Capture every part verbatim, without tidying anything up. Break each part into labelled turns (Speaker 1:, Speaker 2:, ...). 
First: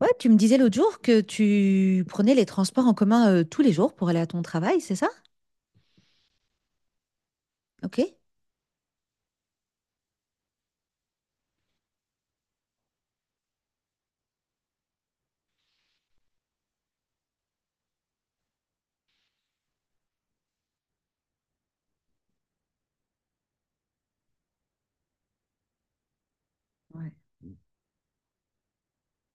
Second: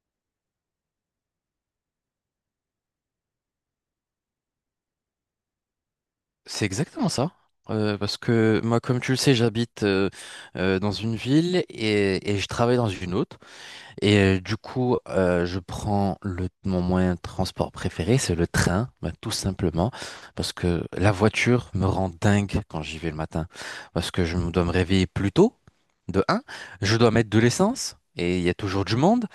Speaker 1: Ouais, tu me disais l'autre jour que tu prenais les transports en commun euh, tous les jours pour aller à ton travail, c'est ça?
Speaker 2: C'est exactement ça. Euh,
Speaker 1: Ok.
Speaker 2: parce que moi, comme tu le sais, j'habite euh, euh, dans une ville et, et je travaille dans une autre. Et euh, du coup, euh, je prends le, mon moyen de transport préféré, c'est le train, bah, tout simplement, parce que la voiture me rend dingue quand j'y vais le matin, parce que je me dois me réveiller plus tôt, de un, je dois
Speaker 1: Ouais.
Speaker 2: mettre de l'essence, et il y a toujours du monde,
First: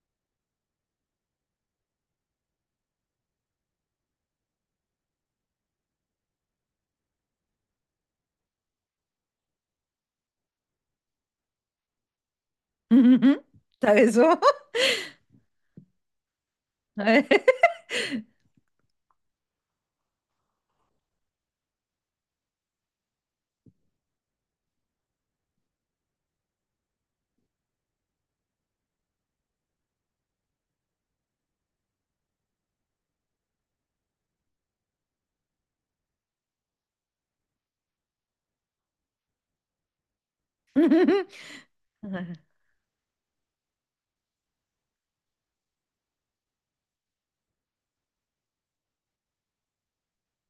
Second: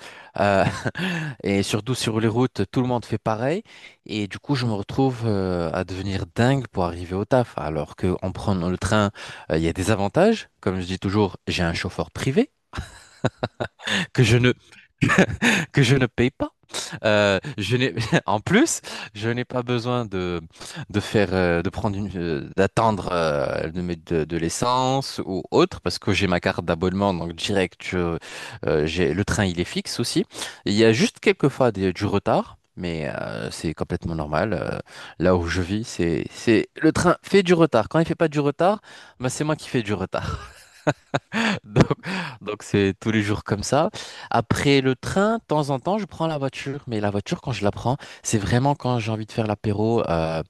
Speaker 2: euh, et surtout sur les routes, tout le monde fait pareil, et du coup, je me retrouve euh, à devenir dingue pour arriver au taf, alors que en prenant le train, euh, il y a des avantages, comme je dis toujours, j'ai un chauffeur privé
Speaker 1: Hum, hum, hum. T'as
Speaker 2: que je
Speaker 1: raison.
Speaker 2: ne que je ne paye pas.
Speaker 1: Ouais.
Speaker 2: Euh, je n'ai, en plus, je n'ai pas besoin de, de faire, euh, de prendre une, euh, d'attendre euh, de, mettre de, de l'essence ou autre, parce que j'ai ma carte d'abonnement, donc direct, je- euh, j'ai, le train il est fixe aussi. Il y a juste quelques fois des- du retard, mais euh, c'est complètement normal. Euh, là où je vis, c'est, c'est, le train fait du retard. Quand il fait pas du retard, bah, c'est moi qui fais du retard.
Speaker 1: Hum, hum,
Speaker 2: Donc,
Speaker 1: hum. Ouais.
Speaker 2: donc c'est tous les jours comme ça. Après le train, de temps en temps, je prends la voiture. Mais la voiture, quand je la prends, c'est vraiment quand j'ai envie de faire l'apéro euh,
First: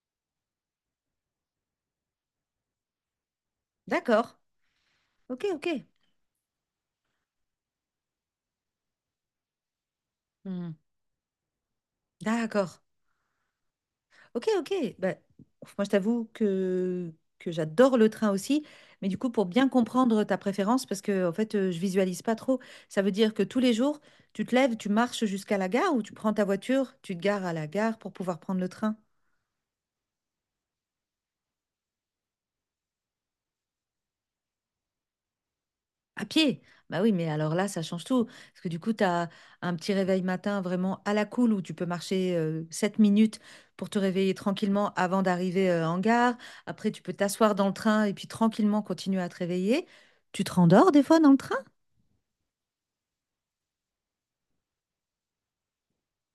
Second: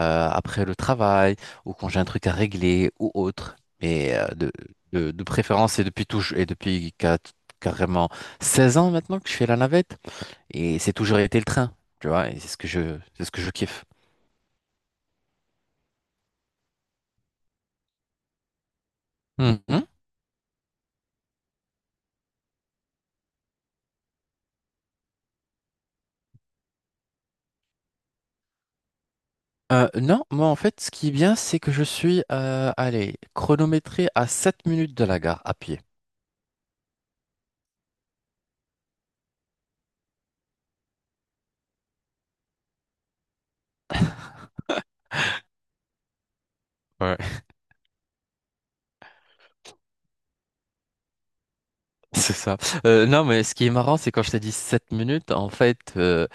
Speaker 2: euh, après le travail ou quand j'ai un truc à régler ou autre. Mais euh,
Speaker 1: D'accord.
Speaker 2: de, de, de
Speaker 1: Ok, ok.
Speaker 2: préférence, et depuis tout, et depuis quat- carrément seize ans maintenant que je fais la navette.
Speaker 1: Hmm.
Speaker 2: Et c'est toujours été le train, tu vois. Et c'est ce que
Speaker 1: D'accord.
Speaker 2: je, c'est ce que je kiffe.
Speaker 1: Ok, ok. Bah, ouf, moi, je t'avoue que, que j'adore le train aussi. Mais du coup, pour bien
Speaker 2: Mhm.
Speaker 1: comprendre ta préférence, parce que en fait, euh, je visualise pas trop, ça veut dire que tous les jours, tu te lèves, tu marches jusqu'à la gare ou tu prends ta voiture, tu te gares à la gare pour pouvoir prendre le train.
Speaker 2: Euh, non, moi en fait, ce qui est bien, c'est que je suis euh, allez, chronométré à sept minutes de la gare à pied.
Speaker 1: À pied? Bah oui, mais alors là, ça change tout. Parce que du coup, tu as un petit réveil matin vraiment à la cool où tu peux marcher euh, 7 minutes pour te réveiller tranquillement avant d'arriver euh, en gare. Après, tu peux
Speaker 2: Ouais,
Speaker 1: t'asseoir dans le train et puis tranquillement continuer à te réveiller. Tu te rendors des fois dans le train?
Speaker 2: c'est ça. Euh, non, mais ce qui est marrant, c'est quand je t'ai dit sept minutes, en fait, euh,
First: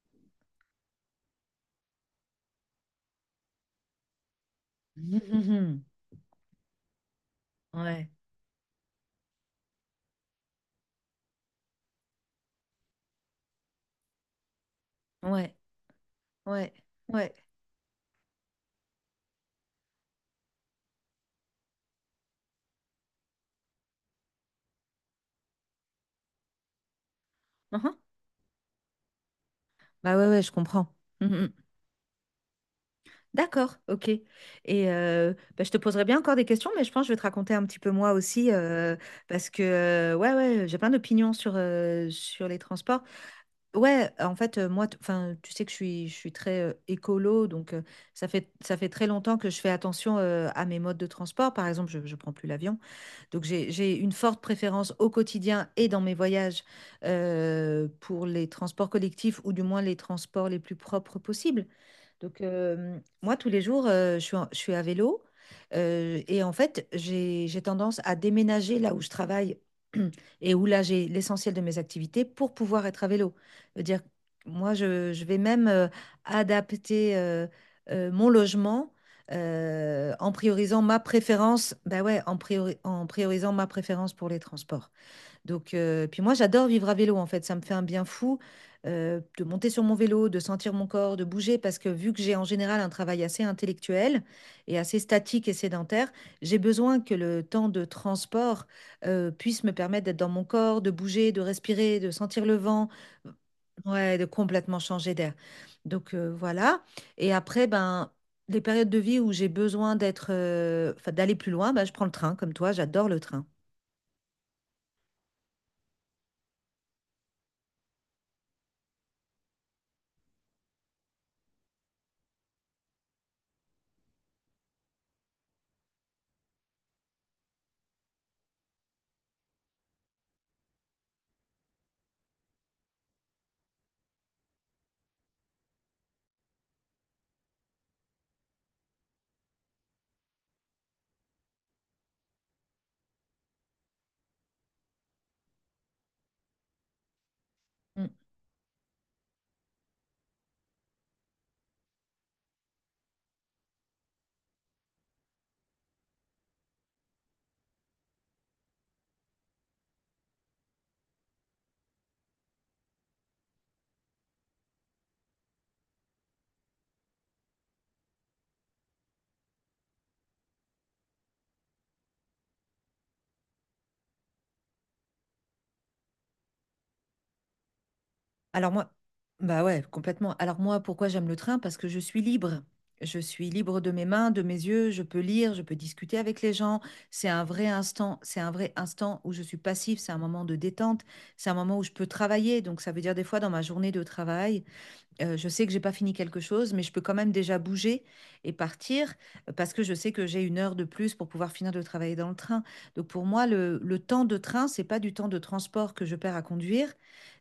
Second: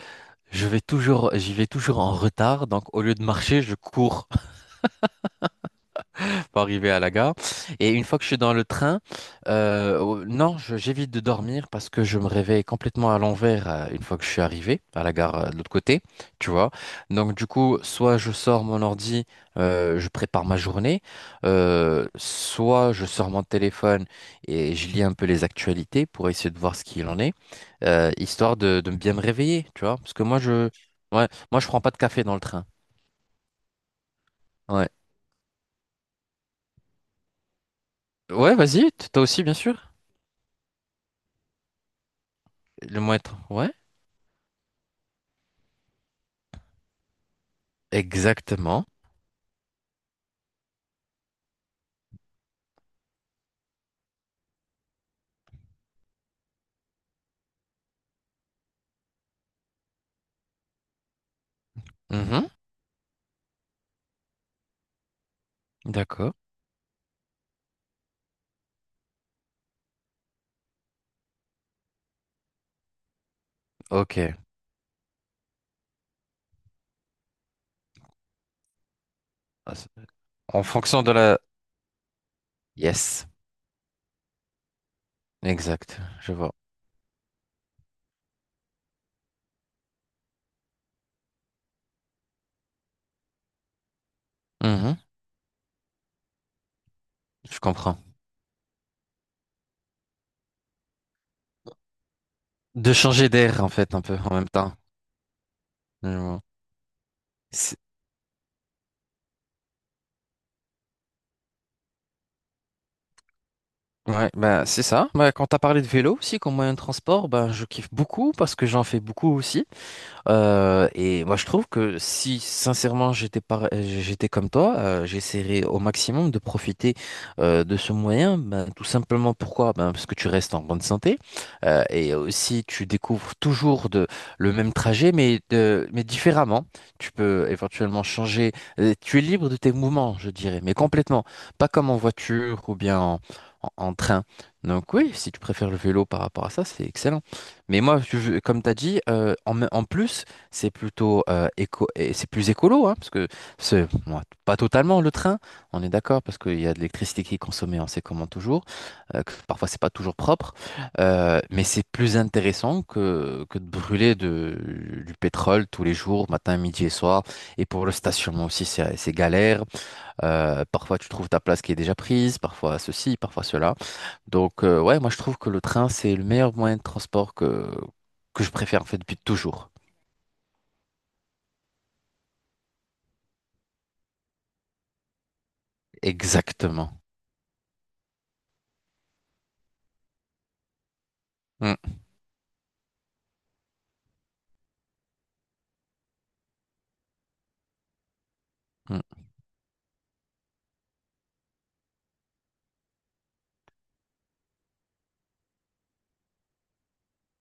Speaker 2: je vais toujours, j'y vais toujours en retard. Donc, au lieu de marcher, je cours
Speaker 1: Mhm. Mhm.
Speaker 2: pour arriver à la gare. Et une
Speaker 1: Ouais,
Speaker 2: fois que je suis dans le train, euh, oh, non, je- j'évite de dormir parce que je me réveille complètement à l'envers euh, une fois que je suis arrivé à la gare euh,
Speaker 1: ouais,
Speaker 2: de l'autre côté, tu vois.
Speaker 1: ouais,
Speaker 2: Donc
Speaker 1: ouais.
Speaker 2: du coup, soit je sors mon ordi, euh, je prépare ma journée, euh, soit je sors mon téléphone et je lis un peu les actualités pour essayer de voir ce qu'il en est,
Speaker 1: Mhm.
Speaker 2: euh, histoire de, de bien me réveiller, tu vois. Parce
Speaker 1: Bah
Speaker 2: que
Speaker 1: ouais,
Speaker 2: moi,
Speaker 1: ouais, je
Speaker 2: je,
Speaker 1: comprends.
Speaker 2: ouais,
Speaker 1: Mhm.
Speaker 2: moi, je prends pas de café dans le train.
Speaker 1: D'accord, ok. Et
Speaker 2: Ouais,
Speaker 1: euh, bah, je te poserai bien encore des questions, mais je pense que je vais te raconter un petit peu moi aussi,
Speaker 2: ouais, vas-y,
Speaker 1: euh,
Speaker 2: t- toi aussi,
Speaker 1: parce
Speaker 2: bien
Speaker 1: que
Speaker 2: sûr.
Speaker 1: euh, ouais, ouais, j'ai plein d'opinions sur, euh, sur les
Speaker 2: Le
Speaker 1: transports.
Speaker 2: moins, ouais.
Speaker 1: Ouais, en fait, euh, moi, t- enfin, tu sais que je suis, je suis très euh, écolo, donc euh, ça fait, ça
Speaker 2: Exactement.
Speaker 1: fait très longtemps que je fais attention euh, à mes modes de transport. Par exemple, je ne prends plus l'avion. Donc j'ai j'ai une forte préférence au quotidien et dans mes voyages euh, pour les transports collectifs ou du moins les transports les plus propres possibles. Donc
Speaker 2: Mhm.
Speaker 1: euh, moi, tous les jours, euh, je suis, en- je suis à vélo euh,
Speaker 2: D'accord.
Speaker 1: et en fait, j'ai j'ai tendance à déménager là où je travaille et où là j'ai l'essentiel de mes activités pour pouvoir être à vélo. C'est-à-dire,
Speaker 2: Ok.
Speaker 1: moi, je, je vais même euh, adapter euh, euh, mon logement
Speaker 2: Ah, c'est-
Speaker 1: euh, en
Speaker 2: En
Speaker 1: priorisant ma
Speaker 2: fonction de la...
Speaker 1: préférence, bah ouais, en priori- en
Speaker 2: Yes.
Speaker 1: priorisant ma préférence pour les transports. Donc,
Speaker 2: Exact.
Speaker 1: euh, puis
Speaker 2: Je
Speaker 1: moi,
Speaker 2: vois.
Speaker 1: j'adore vivre à vélo, en fait. Ça me fait un bien fou euh, de monter sur mon vélo, de sentir mon corps, de bouger, parce que vu que j'ai en général un travail assez intellectuel et
Speaker 2: Mhm.
Speaker 1: assez statique et sédentaire, j'ai besoin que le
Speaker 2: Je
Speaker 1: temps de
Speaker 2: comprends.
Speaker 1: transport euh, puisse me permettre d'être dans mon corps, de bouger, de respirer, de sentir le vent.
Speaker 2: De changer d'air, en fait, un
Speaker 1: Ouais,
Speaker 2: peu
Speaker 1: de
Speaker 2: en même temps.
Speaker 1: complètement changer d'air.
Speaker 2: Je
Speaker 1: Donc euh,
Speaker 2: vois.
Speaker 1: voilà. Et après,
Speaker 2: C'est-
Speaker 1: ben, les périodes de vie où j'ai besoin d'être, euh, enfin, d'aller plus loin, ben, je prends le train, comme toi, j'adore le train.
Speaker 2: Ouais, ben, c'est ça. Ben, quand tu as parlé de vélo aussi comme moyen de transport, ben, je kiffe beaucoup parce que j'en fais beaucoup aussi. Euh, et moi, je trouve que si sincèrement j'étais par- j'étais comme toi, euh, j'essaierais au maximum de profiter euh, de ce moyen. Ben, tout simplement pourquoi? Ben, parce que tu restes en bonne santé euh, et aussi tu découvres toujours de, le même trajet, mais, de, mais différemment. Tu peux éventuellement changer. Euh, tu es libre de tes mouvements, je dirais, mais complètement. Pas comme en voiture ou bien en, en en train. Donc oui, si tu préfères le vélo par rapport à ça, c'est excellent. Mais moi,
Speaker 1: Mm.
Speaker 2: je comme tu as dit, euh, en, me- en plus, c'est plutôt euh, éco, et c'est plus écolo, hein, parce que c'est bon, pas totalement le train, on est d'accord, parce qu'il y a de l'électricité qui est consommée, on sait comment toujours, euh, que parfois c'est pas toujours propre, euh, mais c'est plus intéressant que, que de brûler de, du pétrole tous les jours, matin, midi et soir. Et pour le stationnement aussi, c'est c'est galère. Euh, parfois, tu trouves ta place qui est déjà prise, parfois ceci, parfois cela. Donc, euh, ouais, moi, je trouve que le train, c'est le meilleur moyen de transport que, que je
Speaker 1: Alors
Speaker 2: préfère, en
Speaker 1: moi,
Speaker 2: fait, depuis
Speaker 1: bah
Speaker 2: toujours.
Speaker 1: ouais, complètement. Alors moi, pourquoi j'aime le train? Parce que je suis libre. Je suis libre de mes mains, de mes yeux, je peux lire, je peux discuter avec les gens.
Speaker 2: Exactement.
Speaker 1: C'est un vrai instant, c'est un vrai instant où je suis passif, c'est un moment de détente, c'est un
Speaker 2: Mm,
Speaker 1: moment où je peux travailler. Donc ça veut dire des fois dans ma journée de travail, euh, je sais que j'ai pas fini quelque chose, mais je peux quand même déjà bouger et partir
Speaker 2: mm,
Speaker 1: euh, parce que je sais que j'ai une heure de plus pour pouvoir finir de travailler dans le train. Donc pour moi, le, le temps de train, c'est pas du temps de transport que je perds à conduire,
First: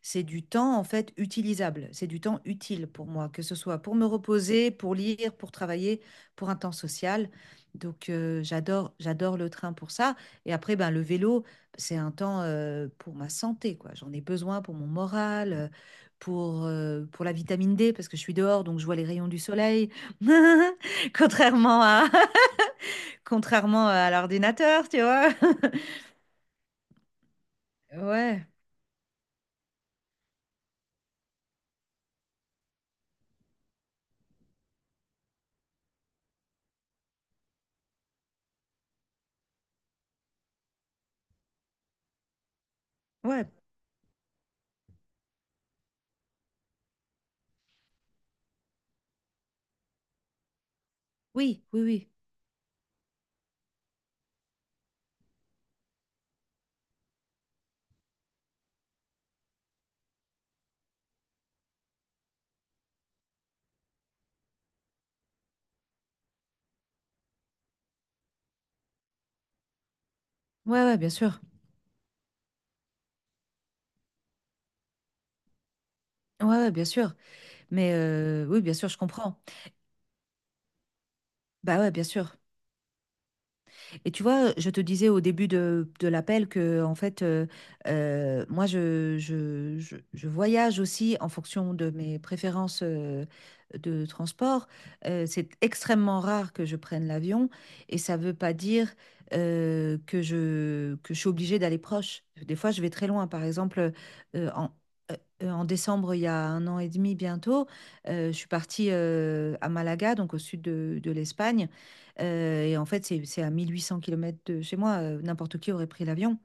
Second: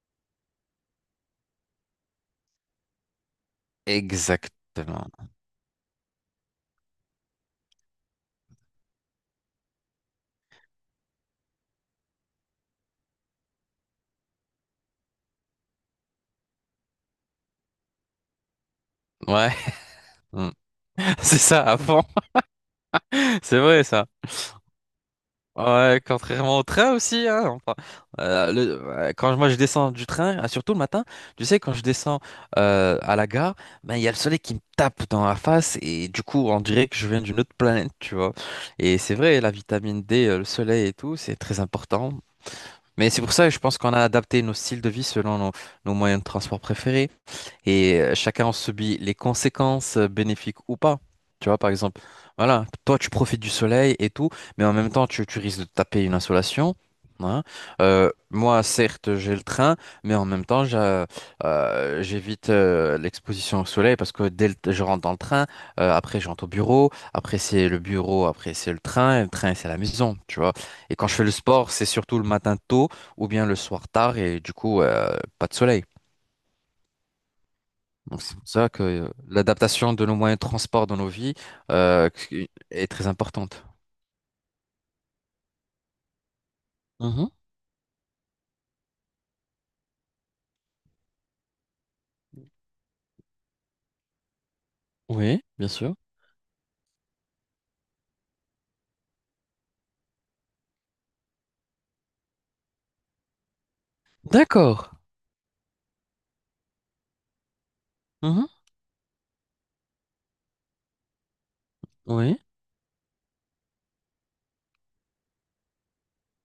Speaker 1: c'est du temps en fait utilisable, c'est du temps utile pour moi, que ce soit pour me reposer, pour
Speaker 2: exactement.
Speaker 1: lire, pour travailler, pour un temps social. Donc euh, j'adore, j'adore le train pour ça. Et après, ben, le vélo, c'est un temps euh, pour ma santé, quoi. J'en ai besoin pour mon moral. euh, pour, euh, pour la vitamine D parce que je suis dehors, donc je vois les rayons du
Speaker 2: Ouais,
Speaker 1: soleil.
Speaker 2: mm. C'est ça, à
Speaker 1: Contrairement
Speaker 2: fond.
Speaker 1: à,
Speaker 2: C'est vrai,
Speaker 1: contrairement
Speaker 2: ça.
Speaker 1: à l'ordinateur, tu vois.
Speaker 2: Ouais, contrairement au train aussi, hein, enfin,
Speaker 1: Ouais,
Speaker 2: euh, le- euh, quand moi je descends du train, ah, surtout le matin, tu sais, quand je descends euh, à la gare, ben il y a le soleil qui me tape dans la face et du coup on dirait que je viens d'une autre planète, tu vois. Et c'est vrai, la vitamine dé, euh, le soleil et tout, c'est très important. Mais c'est pour ça
Speaker 1: ouais,
Speaker 2: que je pense qu'on a adapté nos styles de vie selon nos, nos moyens de transport préférés et euh, chacun en subit les conséquences euh, bénéfiques ou pas. Tu vois,
Speaker 1: oui,
Speaker 2: par
Speaker 1: oui,
Speaker 2: exemple,
Speaker 1: oui.
Speaker 2: voilà, toi tu profites du soleil et tout, mais en même temps tu, tu risques de te taper une insolation, hein. Euh, moi, certes, j'ai le train, mais en même temps, j'a- euh, j'évite euh, l'exposition au soleil parce que dès que je rentre dans le train, euh, après je rentre au bureau, après c'est le bureau, après c'est le train, et le train c'est la maison, tu vois.
Speaker 1: Ouais,
Speaker 2: Et
Speaker 1: ouais,
Speaker 2: quand
Speaker 1: bien
Speaker 2: je fais le
Speaker 1: sûr.
Speaker 2: sport, c'est surtout le matin tôt ou bien le soir tard et du coup, euh, pas de soleil.
Speaker 1: Ouais, ouais, bien sûr. Mais
Speaker 2: Donc c'est
Speaker 1: euh,
Speaker 2: pour
Speaker 1: oui,
Speaker 2: ça
Speaker 1: bien
Speaker 2: que
Speaker 1: sûr, je
Speaker 2: euh,
Speaker 1: comprends.
Speaker 2: l'adaptation de nos moyens de transport dans nos vies
Speaker 1: Bah ouais, bien
Speaker 2: euh,
Speaker 1: sûr.
Speaker 2: est très importante.
Speaker 1: Et tu vois, je te disais au début de, de l'appel que, en fait,
Speaker 2: Mhm.
Speaker 1: euh, euh, moi, je, je, je, je voyage aussi en fonction de mes préférences euh, de transport. Euh,
Speaker 2: Oui,
Speaker 1: c'est
Speaker 2: bien sûr.
Speaker 1: extrêmement rare que je prenne l'avion et ça ne veut pas dire euh, que je, que je suis obligée d'aller proche. Des fois, je vais très loin. Par exemple, euh, en,
Speaker 2: D'accord.
Speaker 1: euh, en décembre, il y a un an et demi bientôt, euh, je
Speaker 2: Mhm.
Speaker 1: suis partie euh, à Malaga, donc au sud de, de l'Espagne.
Speaker 2: Oui,
Speaker 1: Euh, et en fait, c'est c'est à mille huit cents kilomètres km de chez moi. euh, n'importe qui aurait pris l'avion.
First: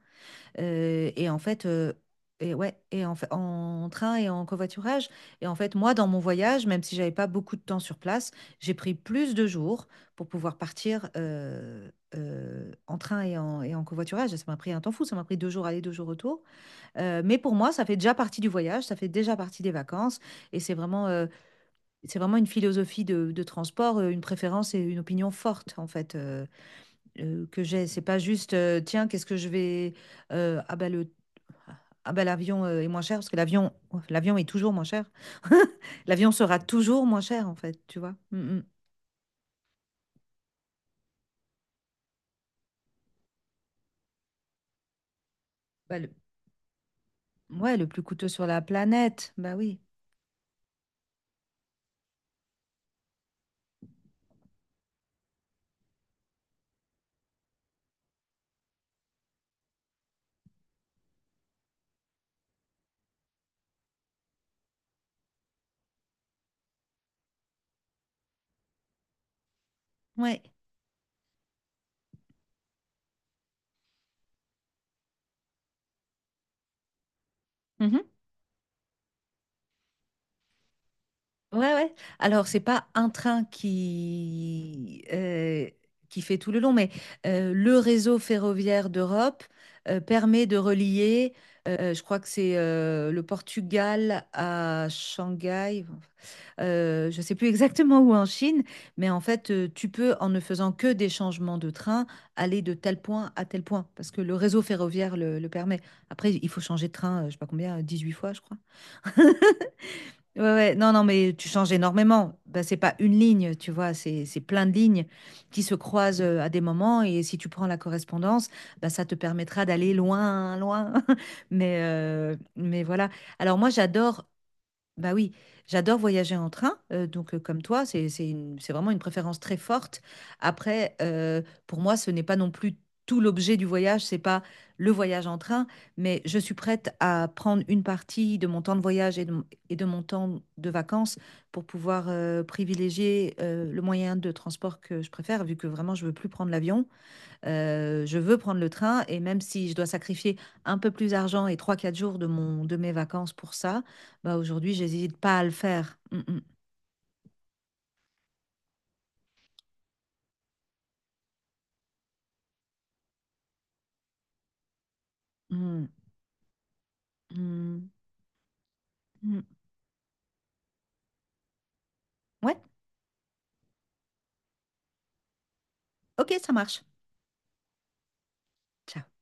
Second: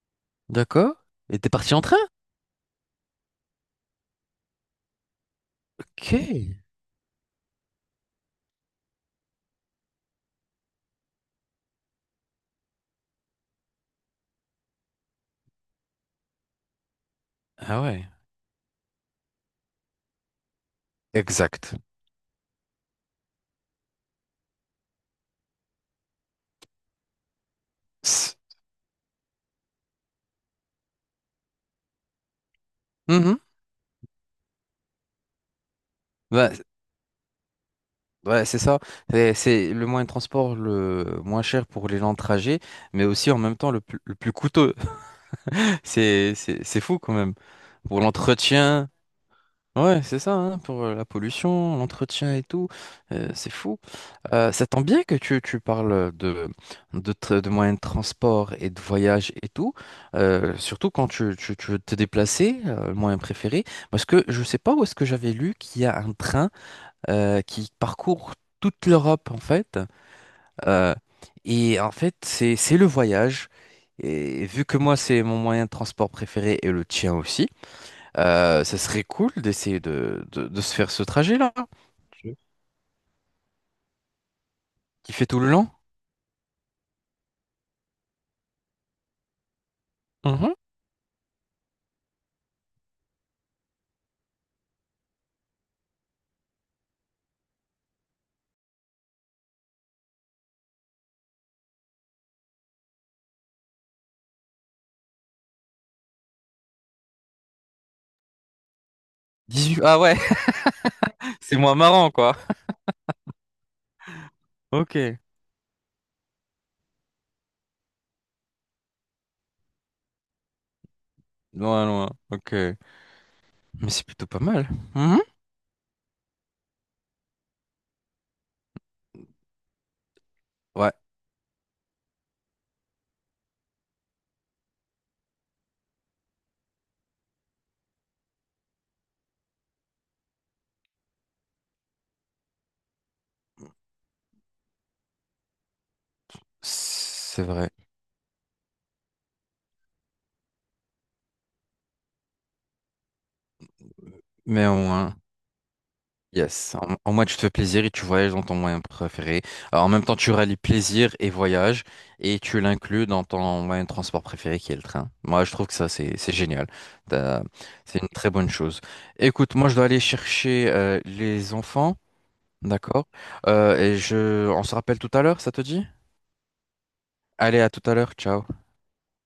Speaker 2: d'accord.
Speaker 1: Euh, et en
Speaker 2: Et t'es
Speaker 1: fait,
Speaker 2: parti en
Speaker 1: euh,
Speaker 2: train?
Speaker 1: et ouais, et en, fa- en train et en covoiturage. Et en fait, moi, dans
Speaker 2: Ok.
Speaker 1: mon voyage, même si j'avais pas beaucoup de temps sur place, j'ai pris plus de jours pour pouvoir partir euh, euh, en train et en, et en covoiturage. Et ça m'a pris un temps fou. Ça m'a pris deux jours aller, deux jours retour. Euh, mais pour moi,
Speaker 2: Ah
Speaker 1: ça fait
Speaker 2: ouais.
Speaker 1: déjà partie du voyage. Ça fait déjà partie des vacances. Et c'est vraiment, euh,
Speaker 2: Exact.
Speaker 1: c'est vraiment une philosophie de, de transport, euh, une préférence et une opinion forte, en fait. euh, euh, que j'ai. C'est pas
Speaker 2: S-
Speaker 1: juste, euh, tiens, qu'est-ce que je vais. euh, ah bah le. Ah bah l'avion euh, est moins cher parce que
Speaker 2: Mhm.
Speaker 1: l'avion oh, l'avion est toujours moins cher. L'avion
Speaker 2: Ouais,
Speaker 1: sera toujours moins cher en fait, tu vois.
Speaker 2: ouais,
Speaker 1: Mm,
Speaker 2: c'est
Speaker 1: mm.
Speaker 2: ça. C'est c'est le moyen de transport le moins cher pour les gens de trajet, mais aussi en même temps le, plus le plus coûteux.
Speaker 1: Bah, le...
Speaker 2: C'est c'est- c'est fou quand même.
Speaker 1: Ouais, le
Speaker 2: Pour
Speaker 1: plus coûteux sur la
Speaker 2: l'entretien.
Speaker 1: planète. Bah oui.
Speaker 2: Ouais, c'est ça, hein, pour euh, la pollution, l'entretien et tout, euh, c'est fou. Euh, ça tombe bien que tu, tu parles de, de, tra- de moyens de transport et de voyage et tout, euh, surtout quand tu, tu, tu veux te déplacer, euh, le moyen préféré, parce que je sais pas où est-ce que j'avais lu qu'il y a un train euh, qui parcourt toute l'Europe en fait,
Speaker 1: Ouais.
Speaker 2: euh, et en fait c'est c'est le voyage, et vu que moi c'est mon moyen de transport préféré et le tien aussi,
Speaker 1: Mhm.
Speaker 2: euh, ça serait cool d'essayer de, de- de se faire ce trajet-là,
Speaker 1: Ouais, ouais. Alors, c'est pas un train qui,
Speaker 2: qui fait tout le
Speaker 1: euh,
Speaker 2: long.
Speaker 1: qui fait tout le long, mais euh, le réseau ferroviaire d'Europe euh, permet
Speaker 2: Mhm.
Speaker 1: de relier, euh, je crois que c'est euh, le Portugal à Shanghai, euh, je sais plus exactement où en Chine, mais en fait, euh, tu peux, en ne faisant que des changements de train, aller de tel point à tel point, parce que le réseau ferroviaire le, le permet. Après, il faut changer de train, euh, je sais pas combien, dix-huit fois, je crois.
Speaker 2: Huit. Ah ouais,
Speaker 1: Ouais, ouais. Non, non, mais tu
Speaker 2: c'est moins
Speaker 1: changes
Speaker 2: marrant, quoi.
Speaker 1: énormément. Bah, c'est pas une ligne, tu vois, c'est c'est plein de lignes
Speaker 2: Ok.
Speaker 1: qui se croisent euh, à des moments. Et si tu prends la correspondance, bah, ça te permettra d'aller loin, loin. Mais,
Speaker 2: Loin, loin.
Speaker 1: euh,
Speaker 2: Ok. Mais
Speaker 1: mais voilà. Alors moi,
Speaker 2: c'est plutôt
Speaker 1: j'adore
Speaker 2: pas mal.
Speaker 1: bah
Speaker 2: Mhm.
Speaker 1: oui, j'adore voyager en train, euh, donc euh, comme toi, c'est c'est une- c'est vraiment une préférence très forte.
Speaker 2: Ouais,
Speaker 1: Après, euh, pour moi, ce n'est pas non plus tout l'objet du voyage, c'est pas le voyage en train, mais je suis prête à prendre une partie de mon temps de voyage et de, mon et de mon temps de vacances pour pouvoir euh, privilégier euh, le moyen de transport que je préfère, vu que vraiment je veux plus prendre l'avion.
Speaker 2: c'est vrai.
Speaker 1: Heu, je veux prendre le train et même si je dois sacrifier un peu plus d'argent et trois quatre jours de mon de mes vacances pour ça, bah,
Speaker 2: Mais au
Speaker 1: aujourd'hui,
Speaker 2: moins.
Speaker 1: j'hésite pas à le faire. Mmh mh.
Speaker 2: Yes, en, en moins tu te fais plaisir et tu voyages dans ton moyen préféré. Alors, en même temps, tu rallies plaisir et voyage et tu l'inclus dans ton moyen de transport préféré qui est le train. Moi, je trouve que ça,
Speaker 1: Mmh.
Speaker 2: c'est, c'est génial. T'as-
Speaker 1: Mmh.
Speaker 2: C'est une très bonne chose.
Speaker 1: Mmh.
Speaker 2: Écoute, moi, je dois aller chercher euh, les enfants,
Speaker 1: Ouais,
Speaker 2: d'accord? Euh, et je, on se rappelle tout à l'heure, ça te dit?
Speaker 1: OK, ça marche.
Speaker 2: Allez, à tout à l'heure, ciao.
Speaker 1: Ciao.